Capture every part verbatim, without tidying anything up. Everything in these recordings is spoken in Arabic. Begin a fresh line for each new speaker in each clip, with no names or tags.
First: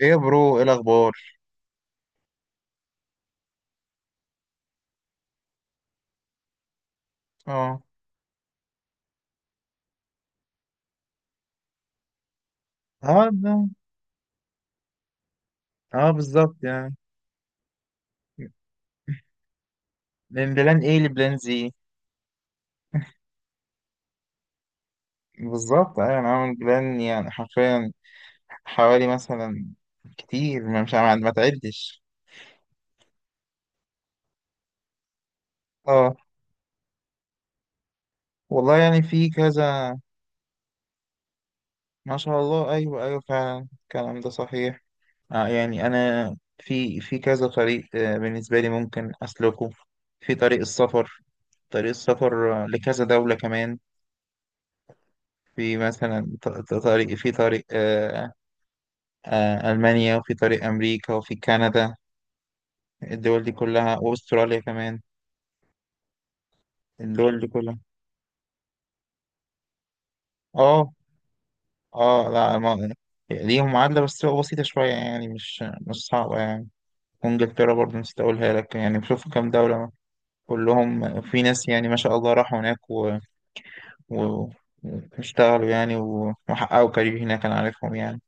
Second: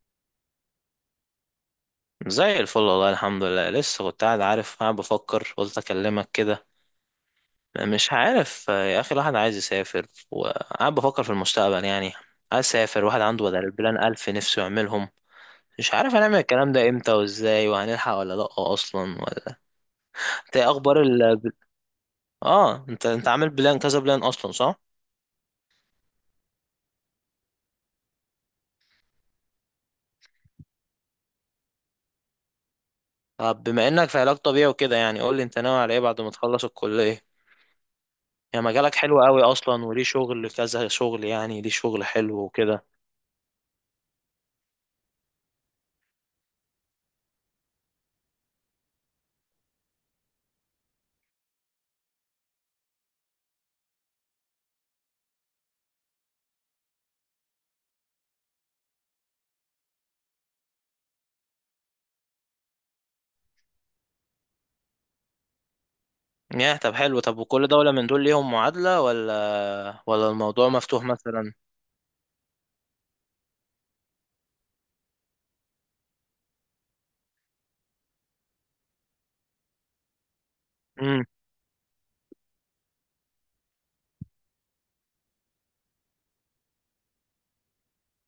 ايه يا برو، ايه الاخبار؟
زي الفل، والله الحمد لله. لسه كنت قاعد، عارف، قاعد بفكر، قلت اكلمك كده.
اه.
مش عارف يا اخي، الواحد عايز يسافر وقاعد بفكر في المستقبل يعني. عايز اسافر، واحد
اه
عنده
ده.
بدل البلان الف نفسه يعملهم. مش
اه،
عارف هنعمل
بالظبط
الكلام ده
يعني.
امتى وازاي، وهنلحق ولا لا، اصلا ولا.
من
انت إيه
بلان ايه
اخبار
لبلان
ال
زي؟
اه انت انت عامل بلان كذا بلان اصلا، صح؟
بالظبط ايوه، انا عامل بلان يعني حرفيا، حوالي مثلا كتير ما مش عم- ما تعدش.
طب بما انك في علاج طبيعي وكده، يعني قول لي انت ناوي على ايه
اه
بعد ما تخلص الكلية. يعني
والله،
مجالك
يعني
حلو
في
قوي اصلا،
كذا.
وليه شغل كذا شغل، يعني ليه شغل
ما
حلو
شاء الله،
وكده.
ايوه ايوه، فعلا الكلام ده صحيح. آه، يعني انا في في كذا طريق، آه بالنسبه لي ممكن اسلكه. في طريق السفر. طريق السفر، آه لكذا دوله كمان. في مثلا ط- ط- طريق، في طريق، آه، آه، ألمانيا، وفي طريق أمريكا، وفي كندا. الدول دي كلها، وأستراليا كمان.
ياه، طب حلو. طب
الدول دي
وكل
كلها.
دولة من دول ليهم معادلة، ولا ولا الموضوع
اه.
مفتوح مثلا؟
اه، لا، ما ليهم معادلة، بس تبقى بسيطة شوية يعني، مش مش صعبة يعني. وإنجلترا برضه نسيت أقولها لك، يعني بشوف كام دولة كلهم
امم
في ناس، يعني ما شاء الله راحوا هناك و... و... واشتغلوا يعني و- وحققوا كارير هناك، أنا عارفهم يعني.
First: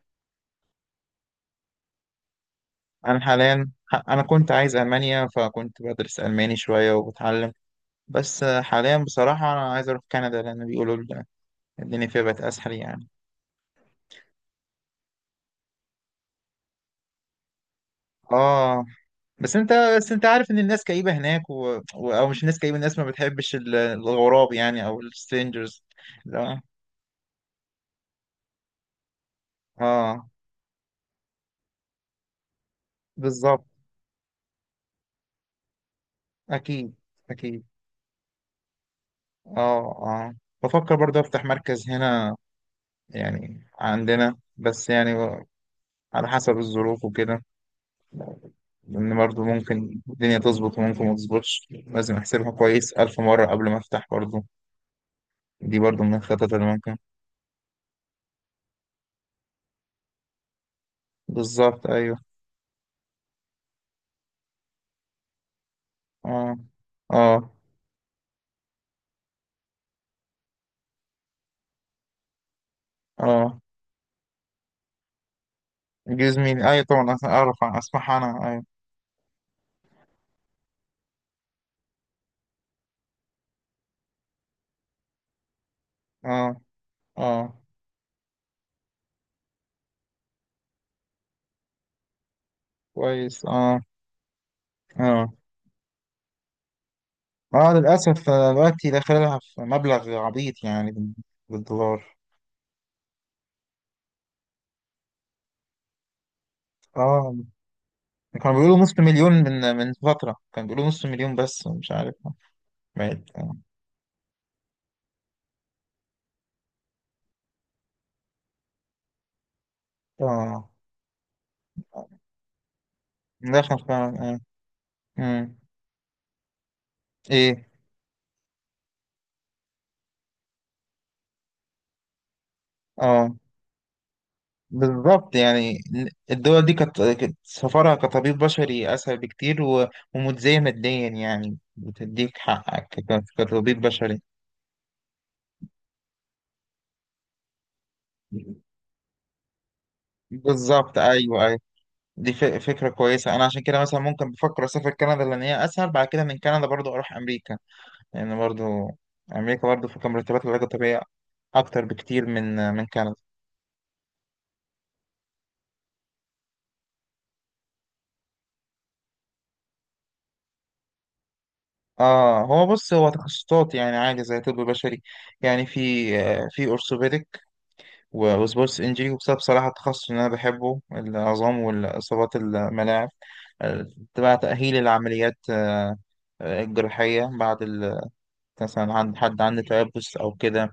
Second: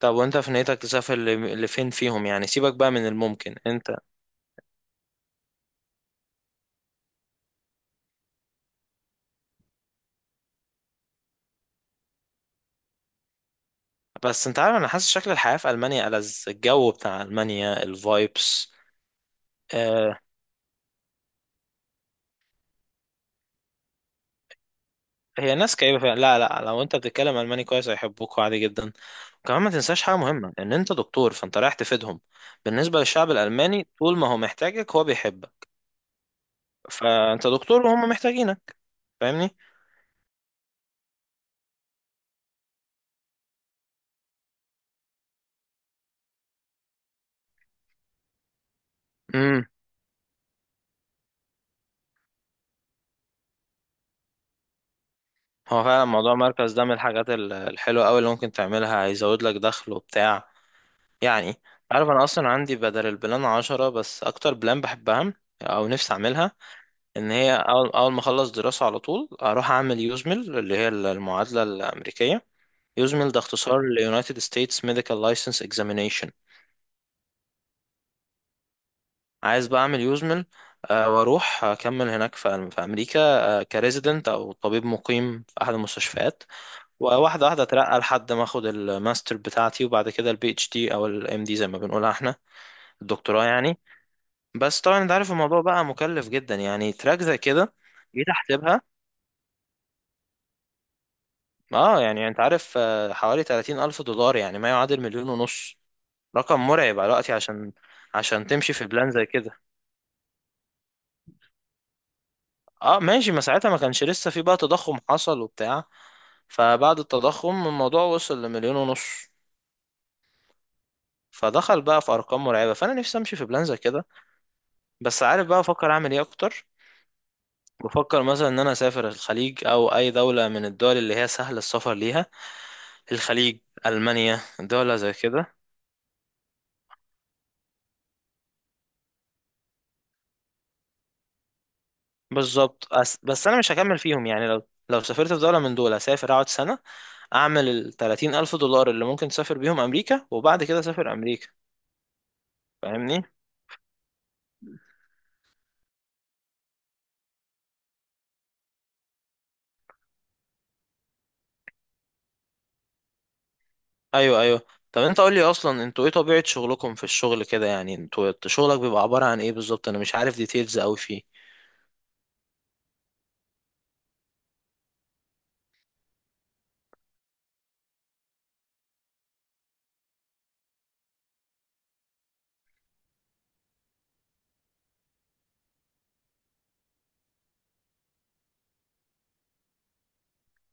طب وانت في نيتك تسافر ل- لفين فيهم يعني؟ سيبك بقى من
أنا
الممكن
حاليا
انت.
ح- أنا كنت عايز ألمانيا، فكنت بدرس ألماني شوية وبتعلم. بس حاليا بصراحة أنا عايز أروح كندا، لأن بيقولوا الدنيا فيها بقت اسهل يعني.
بس انت عارف، انا حاسس شكل الحياة في ألمانيا ألذ، الجو بتاع ألمانيا، الفايبس.
اه، بس انت بس
آه.
انت عارف ان الناس كئيبه هناك و... و... او مش الناس كئيبه، الناس ما بتحبش ال- الغراب يعني، او
هي ناس
السترينجرز.
كئيبة فعلا، لا
لا.
لا، لو انت بتتكلم ألماني كويس هيحبوك عادي جدا. وكمان ما تنساش حاجة
اه،
مهمة، ان انت دكتور فانت رايح تفيدهم. بالنسبة للشعب
بالظبط.
الألماني، طول ما هو محتاجك هو بيحبك.
اكيد.
فانت
اكيد.
دكتور وهم محتاجينك.
اه. اه. بفكر برضه افتح مركز هنا، يعني عندنا بس، يعني على حسب الظروف وكده. لان برضه
فاهمني.
ممكن الدنيا تظبط وممكن ما تظبطش، لازم احسبها كويس الف مره قبل ما افتح برضه. دي
هو
برضه
فعلا
من
موضوع
الخطط اللي
مركز ده من
ممكن.
الحاجات ال- الحلوة أوي اللي ممكن تعملها، هيزود لك دخل وبتاع، يعني.
بالظبط
عارف،
ايوه.
أنا أصلا عندي بدل البلان عشرة، بس أكتر بلان بحبها أو نفسي أعملها،
اه.
إن
اه.
هي أول, أول ما أخلص دراسة على طول أروح أعمل يوزميل، اللي هي المعادلة الأمريكية. يوزميل ده
اه.
اختصار ل United States Medical License Examination.
جوز مين؟ ايوه طبعا، أس- اعرف، اسمح انا، ايوه.
عايز بقى أعمل يوزميل، آه، وأروح أكمل هناك في في أمريكا كريزيدنت أو طبيب مقيم في أحد المستشفيات.
اه.
وواحدة
اه،
واحدة اترقى لحد ما اخد الماستر بتاعتي، وبعد كده البي اتش دي او الام دي، زي ما بنقولها احنا،
كويس.
الدكتوراه يعني.
اه.
بس طبعا انت عارف
اه.
الموضوع بقى مكلف جدا يعني، تراك زي
اه،
كده.
للاسف،
جيت
آه،
احسبها.
دلوقتي داخلها في مبلغ عبيط يعني بال-
اه،
بالدولار.
يعني انت عارف، آه، حوالي ثلاثين ألف دولار، يعني ما يعادل مليون ونص. رقم مرعب على وقتي،
اه،
عشان عشان
كانوا
تمشي
بيقولوا
في
نص
بلان زي
مليون،
كده.
من من فترة كانوا بيقولوا نص مليون، بس مش عارف.
اه
بعيد،
ماشي، ما
اه.
ساعتها ما كانش لسه في، بقى تضخم حصل وبتاع، فبعد التضخم الموضوع وصل لمليون ونص.
آه.
فدخل بقى في ارقام مرعبة، فانا نفسي امشي في بلان زي
داخل
كده
فعلا، اه.
بس. عارف
مم.
بقى بفكر اعمل ايه اكتر؟
ايه.
بفكر مثلا ان انا اسافر الخليج، او اي دولة من الدول اللي هي سهل السفر ليها،
اه،
الخليج، المانيا، دولة زي
بالظبط
كده.
يعني، الدول دي كانت كانت سفرها كطبيب بشري أسهل بكتير و- ومتزاية ماديا، يعني بتديك حقك
بالظبط أس-
ك-
بس انا مش
كطبيب
هكمل
بشري.
فيهم يعني، لو لو سافرت في دولة من دول هسافر اقعد سنة، اعمل الثلاثين ألف دولار اللي ممكن تسافر بيهم امريكا، وبعد كده
بالظبط،
اسافر
أيوه
امريكا.
أيوه. دي ف- فكرة
فاهمني.
كويسة. أنا عشان كده مثلا ممكن بفكر أسافر كندا، لأن هي أسهل، بعد كده من كندا برضو أروح أمريكا. لأن برضو أمريكا برضو في مرتبات العلاج الطبيعي أكتر بكتير من من كندا.
ايوه ايوه. طب انت قول لي اصلا، انتوا ايه طبيعة شغلكم في الشغل كده يعني؟ انتوا شغلك بيبقى عبارة عن ايه بالظبط؟ انا مش عارف ديتيلز قوي فيه.
اه، هو بص، هو تخصصات يعني عادي زي طب بشري، يعني في آه، في اورثوبيدك، وسبورتس انجري، وبسبب صراحة التخصص اللي أنا بحبه العظام والإصابات الملاعب، آه، تبع تأهيل العمليات، آه، آه، الجراحية بعد ال- مثلا عند حد عنده تيبس أو كده.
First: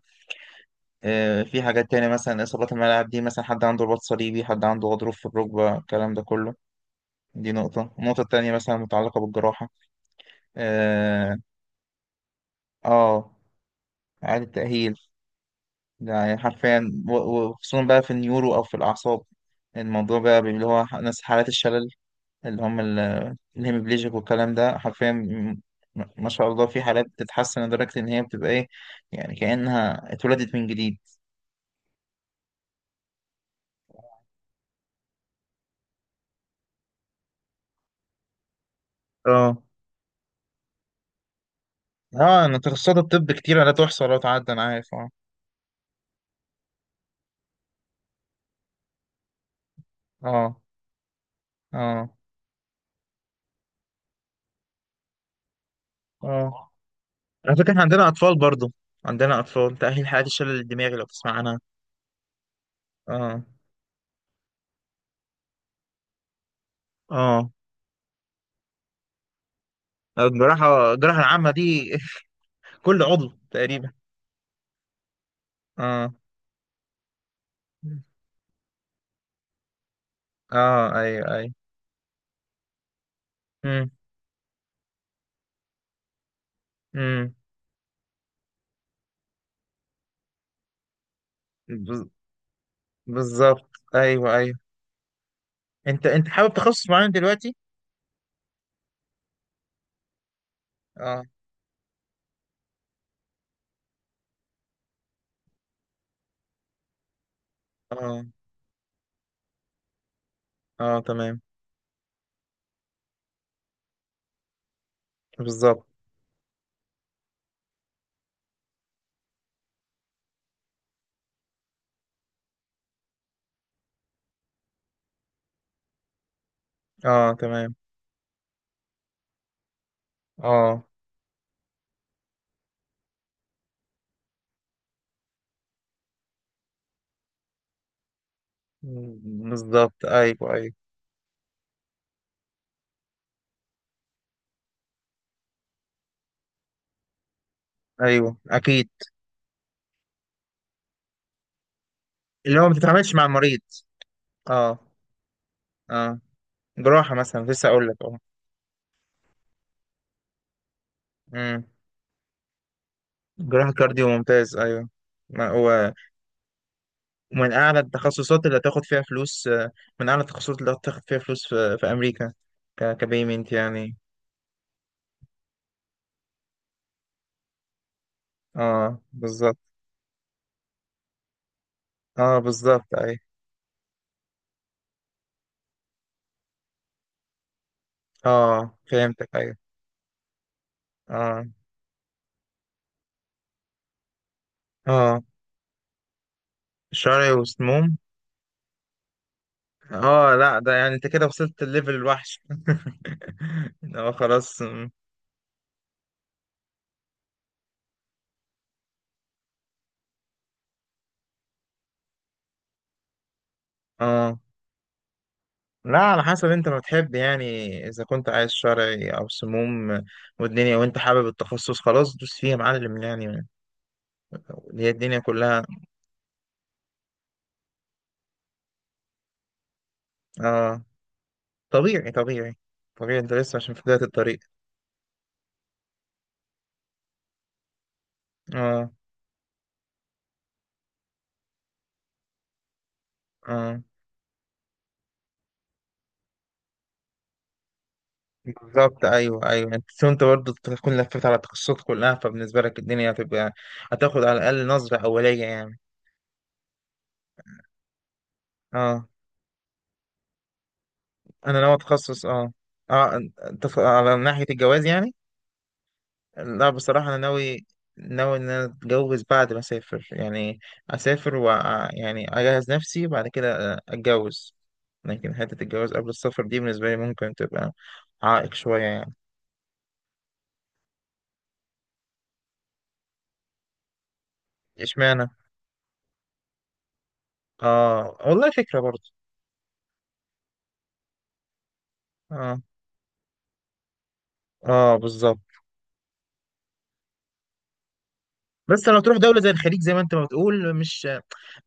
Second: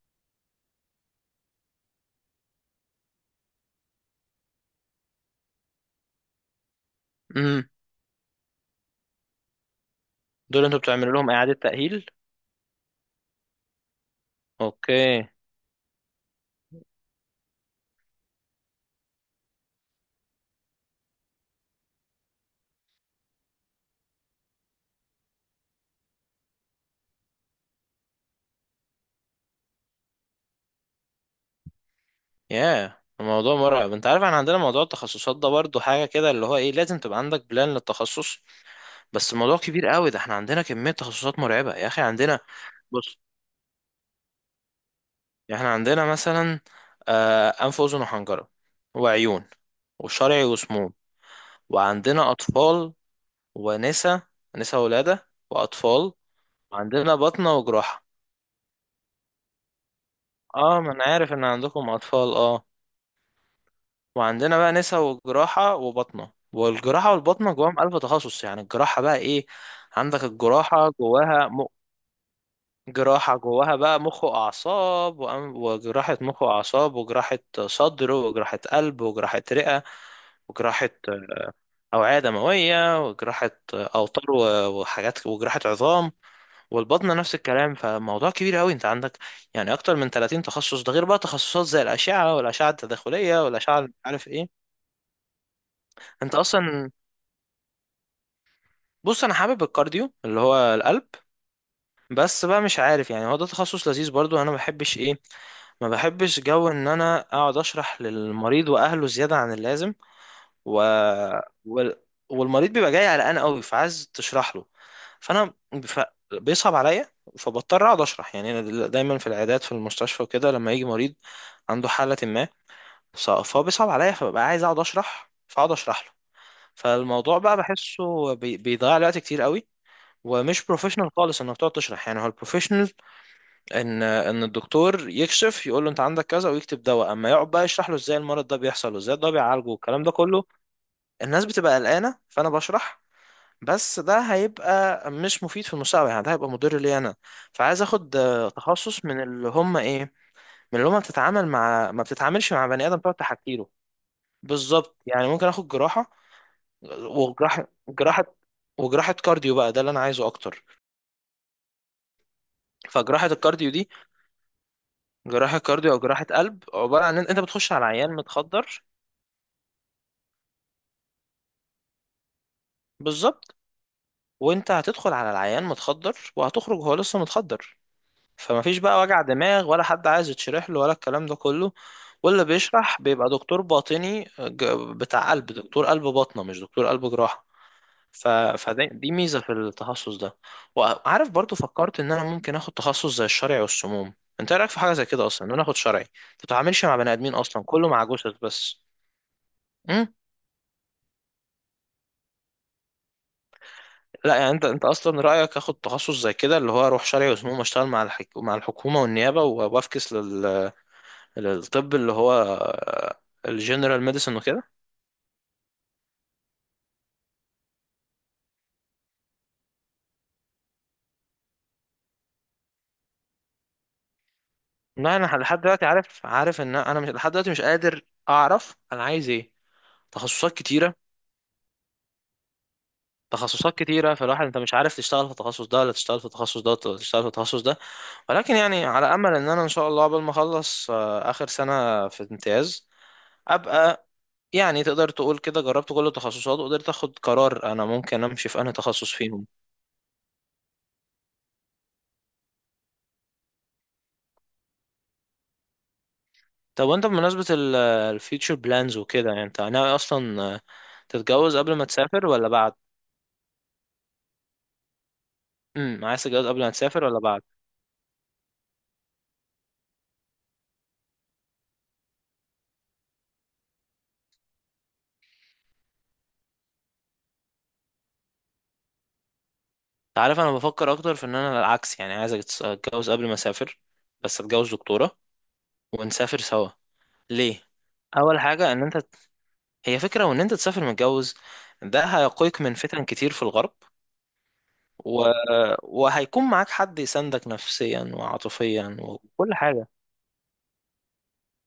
آه، في حاجات تانية مثلا، إصابات الملاعب دي، مثلا حد عنده رباط صليبي، حد عنده غضروف في الركبة، الكلام ده كله. دي
امم
نقطة، النقطة التانية مثلا متعلقة بالجراحة.
دول انتوا بتعملوا لهم
آه.
اعادة تأهيل؟
آه، إعادة تأهيل،
اوكي.
يعني حرفيا و- وخصوصا بقى في النيورو أو في الأعصاب، الموضوع بقى اللي هو ناس حالات الشلل، اللي هم ال- الهemiplegic، والكلام ده حرفيا م- ما شاء الله، في حالات بتتحسن لدرجة إن هي بتبقى إيه، يعني كأنها اتولدت من جديد.
ياه الموضوع مرعب. انت عارف احنا عندنا موضوع التخصصات ده برضو حاجة كده، اللي هو ايه، لازم تبقى عندك بلان للتخصص، بس الموضوع
اه.
كبير قوي ده، احنا عندنا كمية تخصصات مرعبة يا اخي. عندنا،
اه، انا تخصصات
بص،
الطب كتير لا تحصى لا تعد، انا عارف. اه.
احنا عندنا مثلا، آه، انف واذن وحنجرة، وعيون، وشرعي
اه.
وسموم،
اه.
وعندنا اطفال، ونسا، نسا ولادة واطفال،
اه.
وعندنا بطنة
على فكرة احنا
وجراحة.
عندنا اطفال برضو، عندنا اطفال تأهيل حالات الشلل
اه ما
الدماغي،
انا
لو تسمع
عارف ان
عنها.
عندكم اطفال، اه.
اه.
وعندنا بقى نسا وجراحة وبطنة، والجراحة
اه.
والبطنة جواهم ألف تخصص. يعني الجراحة بقى إيه؟
آه،
عندك الجراحة
الجراحة الجراحة
جواها
العامة
م...
دي كل عضو
جراحة جواها
تقريبا.
بقى مخ وأعصاب وأم...
اه.
وجراحة مخ وأعصاب، وجراحة صدر، وجراحة قلب، وجراحة رئة، وجراحة
اه. ايوه ايوه.
أوعية دموية، وجراحة
امم.
أوتار و... وحاجات، وجراحة عظام. والبطنة نفس
امم.
الكلام، فموضوع كبير أوي أنت عندك. يعني أكتر من ثلاثين تخصص، ده غير بقى تخصصات زي
بز-
الأشعة، والأشعة التداخلية،
بالظبط،
والأشعة مش عارف
ايوه
إيه.
ايوه. انت انت
انت
حابب تخصص
اصلا،
معين دلوقتي؟
بص، انا حابب الكارديو اللي هو القلب،
اه.
بس بقى مش عارف يعني، هو ده تخصص لذيذ برضو. انا ما بحبش ايه، ما بحبش جو ان انا اقعد اشرح
اه.
للمريض واهله زيادة عن اللازم. و...
اه، تمام.
وال... والمريض بيبقى جاي قلقان قوي فعايز تشرح له، فانا
بالظبط.
ف... بيصعب عليا، فبضطر اقعد اشرح. يعني انا دل- دايما في العيادات، في المستشفى وكده، لما يجي مريض عنده حالة ما، ف- فهو بيصعب عليا فببقى عايز اقعد اشرح، فاقعد اشرح له،
اه،
فالموضوع بقى
تمام.
بحسه بي- بيضيع لي وقت كتير قوي. ومش
اه.
بروفيشنال خالص انك تقعد تشرح، يعني هو البروفيشنال ان ان الدكتور يكشف، يقول له انت عندك كذا ويكتب دواء، اما يقعد بقى يشرح له ازاي المرض ده بيحصل وازاي ده
م-
بيعالجه والكلام
بالظبط،
ده كله.
ايوه ايوه.
الناس بتبقى قلقانه فانا بشرح، بس ده هيبقى مش مفيد في المستقبل يعني، ده هيبقى مضر لي انا. فعايز اخد
ايوه،
آه،
اكيد.
تخصص من اللي هم ايه، من اللي هم بتتعامل مع، ما بتتعاملش
اللي
مع
هو ما
بني ادم تقعد
بتتعاملش مع
تحكي
المريض.
له.
اه.
بالظبط، يعني ممكن اخد جراحه.
اه. جراحة مثلا
وجراحه
لسه اقول لك، اه.
جراحه وجراحة كارديو بقى ده اللي انا عايزه اكتر.
امم.
فجراحة
جراحة
الكارديو دي،
كارديو، ممتاز، ايوه. ما
جراحة كارديو
هو
أو جراحة قلب، عبارة عن إن أنت
من
بتخش
اعلى
على عيان
التخصصات اللي
متخدر.
هتاخد فيها فلوس، آه، من اعلى التخصصات اللي هتاخد فيها فلوس في, في امريكا، ك كبيمنت
بالظبط.
يعني.
وأنت هتدخل على العيان متخدر وهتخرج هو لسه متخدر، فمفيش
اه،
بقى وجع
بالظبط.
دماغ ولا حد عايز يتشرح له ولا الكلام ده كله.
اه،
واللي
بالظبط
بيشرح
ايوه.
بيبقى دكتور باطني، ج- بتاع قلب، دكتور قلب باطنة مش دكتور قلب جراحة. ف...
اه،
فدي، دي
فهمتك،
ميزة في
ايوه.
التخصص ده. وعارف
اه.
برضو فكرت إن أنا ممكن آخد تخصص زي الشرعي والسموم. أنت إيه رأيك في حاجة زي
اه.
كده أصلا، إن أنا آخد شرعي؟ ما بتتعاملش مع بني
شعري
آدمين أصلا،
وسموم.
كله مع جثث بس.
اه، لا، ده يعني انت كده وصلت الليفل الوحش اه،
لا يعني
خلاص،
انت، انت
م،
اصلا رايك اخد تخصص زي كده، اللي هو اروح شرعي وسموم اشتغل مع الحك... مع الحكومه والنيابه، وافكس لل... للطب اللي هو الجنرال ميديسن
اه،
وكده؟
لا، على حسب انت ما بتحب يعني، اذا كنت عايز شرعي او سموم والدنيا وانت حابب التخصص، خلاص دوس فيها يا معلم يعني، هي
لا
الدنيا
انا لحد
كلها.
دلوقتي عارف عارف ان انا مش، لحد دلوقتي مش قادر اعرف انا عايز ايه. تخصصات
اه،
كتيره،
طبيعي طبيعي. طبيعي، انت لسه عشان
تخصصات
في بداية
كتيره،
الطريق.
فالواحد انت مش عارف تشتغل في التخصص ده ولا تشتغل في التخصص ده ولا تشتغل في التخصص ده. ولكن يعني
اه.
على امل ان انا ان شاء الله قبل ما اخلص، آه، اخر سنه في امتياز،
اه،
ابقى يعني تقدر تقول كده جربت كل التخصصات، وقدرت اخد قرار انا ممكن امشي في انهي
بالظبط
تخصص فيهم.
ايوه ايوه، انت انت برضه تكون لفيت على التخصصات كلها، فبالنسبة لك الدنيا هتبقى، هتاخد على الاقل نظرة اولية يعني.
طب وانت، بمناسبة الفيوتشر بلانز
اه،
وكده، يعني انت ناوي اصلا تتجوز
انا ناوي
قبل ما
اتخصص.
تسافر ولا
اه.
بعد؟
اه. انت ف- على ناحية الجواز يعني.
امم عايز تتجوز قبل
لا
ما تسافر
بصراحة انا
ولا بعد؟
ناوي، ناوي ان انا اتجوز بعد ما اسافر يعني، اسافر و، يعني اجهز نفسي بعد كده اتجوز. لكن حتة الجواز قبل السفر دي بالنسبة لي ممكن تبقى عائق شوية يعني.
انت عارف انا بفكر اكتر في ان انا العكس يعني، عايز اتجوز قبل ما اسافر، بس اتجوز دكتورة
اشمعنى؟
ونسافر سوا. ليه؟
اه
اول
والله،
حاجة،
فكرة
ان انت،
برضه.
هي فكرة، وان انت تسافر متجوز، ده هيقيك
اه.
من فتن كتير في الغرب.
اه،
و...
بالظبط.
وهيكون معاك حد يساندك نفسيا
بس
وعاطفيا
لو تروح دولة زي
وكل
الخليج،
حاجة.
زي ما انت ما بتقول، مش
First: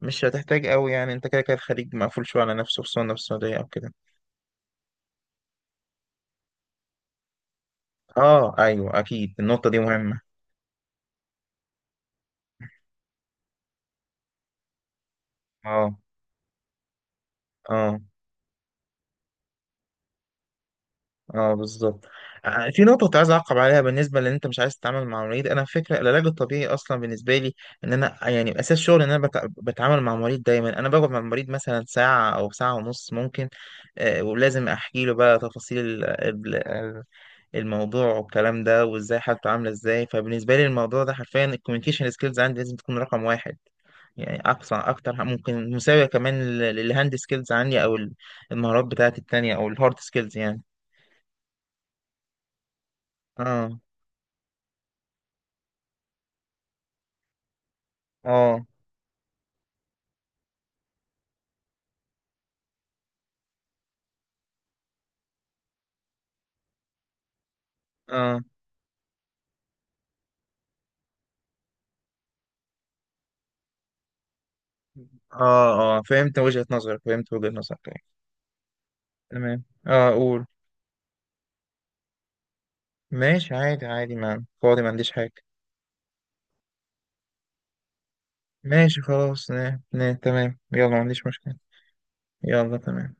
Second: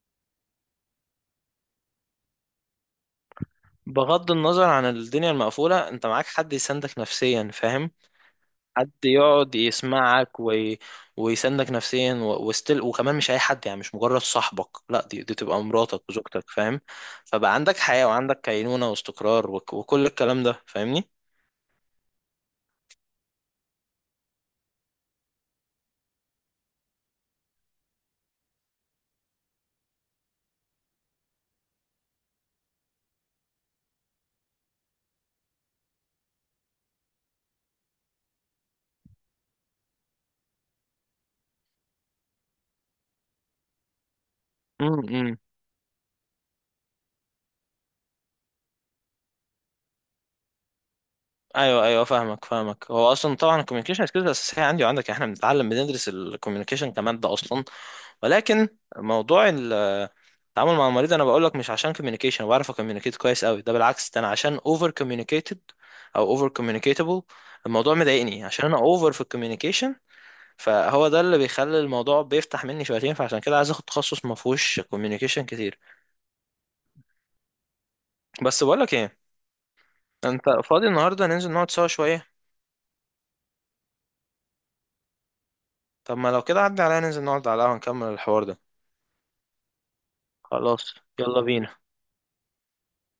مش هتحتاج قوي يعني، انت كده كده الخليج مقفول شوية على نفسه، خصوصا لو في السعودية او كده.
بغض النظر عن الدنيا المقفولة، انت معاك حد يساندك نفسيا، فاهم؟
اه،
حد
ايوه اكيد،
يقعد
النقطه دي مهمه.
يسمعك وي... ويساندك نفسيا، و... وستيل، وكمان مش اي حد يعني، مش مجرد صاحبك، لا، دي, دي تبقى
اه.
مراتك وزوجتك، فاهم؟ فبقى عندك
اه.
حياة، وعندك كينونة واستقرار وك... وكل الكلام ده، فاهمني.
اه، بالظبط. آه، آه، في نقطه كنت عايز اعقب عليها، بالنسبه لان انت مش عايز تتعامل مع مريض، انا فكره العلاج الطبيعي اصلا بالنسبه لي ان انا يعني اساس شغل ان انا بت- بتعامل مع مريض دايما، انا بقعد مع المريض مثلا ساعه او ساعه ونص ممكن، آه، ولازم احكي له بقى تفاصيل الموضوع والكلام ده وازاي حالته عامله ازاي، فبالنسبه لي الموضوع ده حرفيا الكوميونيكيشن سكيلز عندي لازم تكون رقم واحد، يعني اقصى اكتر ح-
امم
ممكن مساويه كمان لل- للهاند سكيلز عندي او ال- المهارات بتاعتي التانية، او الهارد سكيلز يعني.
ايوه ايوه، فاهمك فاهمك. هو اصلا طبعا
اه.
الكوميونيكيشن سكيلز اساسيه عندي وعندك، احنا بنتعلم بندرس الكوميونيكيشن كماده اصلا،
اه.
ولكن موضوع ال- التعامل مع المريض، انا بقول لك مش عشان كوميونيكيشن بعرف اكوميونيكيت كويس قوي، ده بالعكس، ده انا عشان اوفر كوميونيكيتد، او اوفر كوميونيكيتابل. الموضوع
اه.
مضايقني عشان انا اوفر في الكوميونيكيشن، فهو ده اللي بيخلي الموضوع بيفتح مني شويتين، فعشان كده عايز اخد تخصص ما فيهوش كوميونيكيشن
اه.
كتير.
اه، فهمت وجهة نظرك، فهمت وجهة نظرك يعني.
بس بقول لك ايه،
تمام، اه، قول.
انت فاضي النهارده ننزل نقعد سوا شويه؟
ماشي عادي، عادي، ما فاضي، ما عنديش حاجة.
طب ما لو كده عدي عليا ننزل نقعد على القهوه نكمل الحوار ده.
ماشي خلاص، نه نه، تمام، يلا،
خلاص،
ما عنديش
يلا
مشكلة.
بينا.
يلا تمام.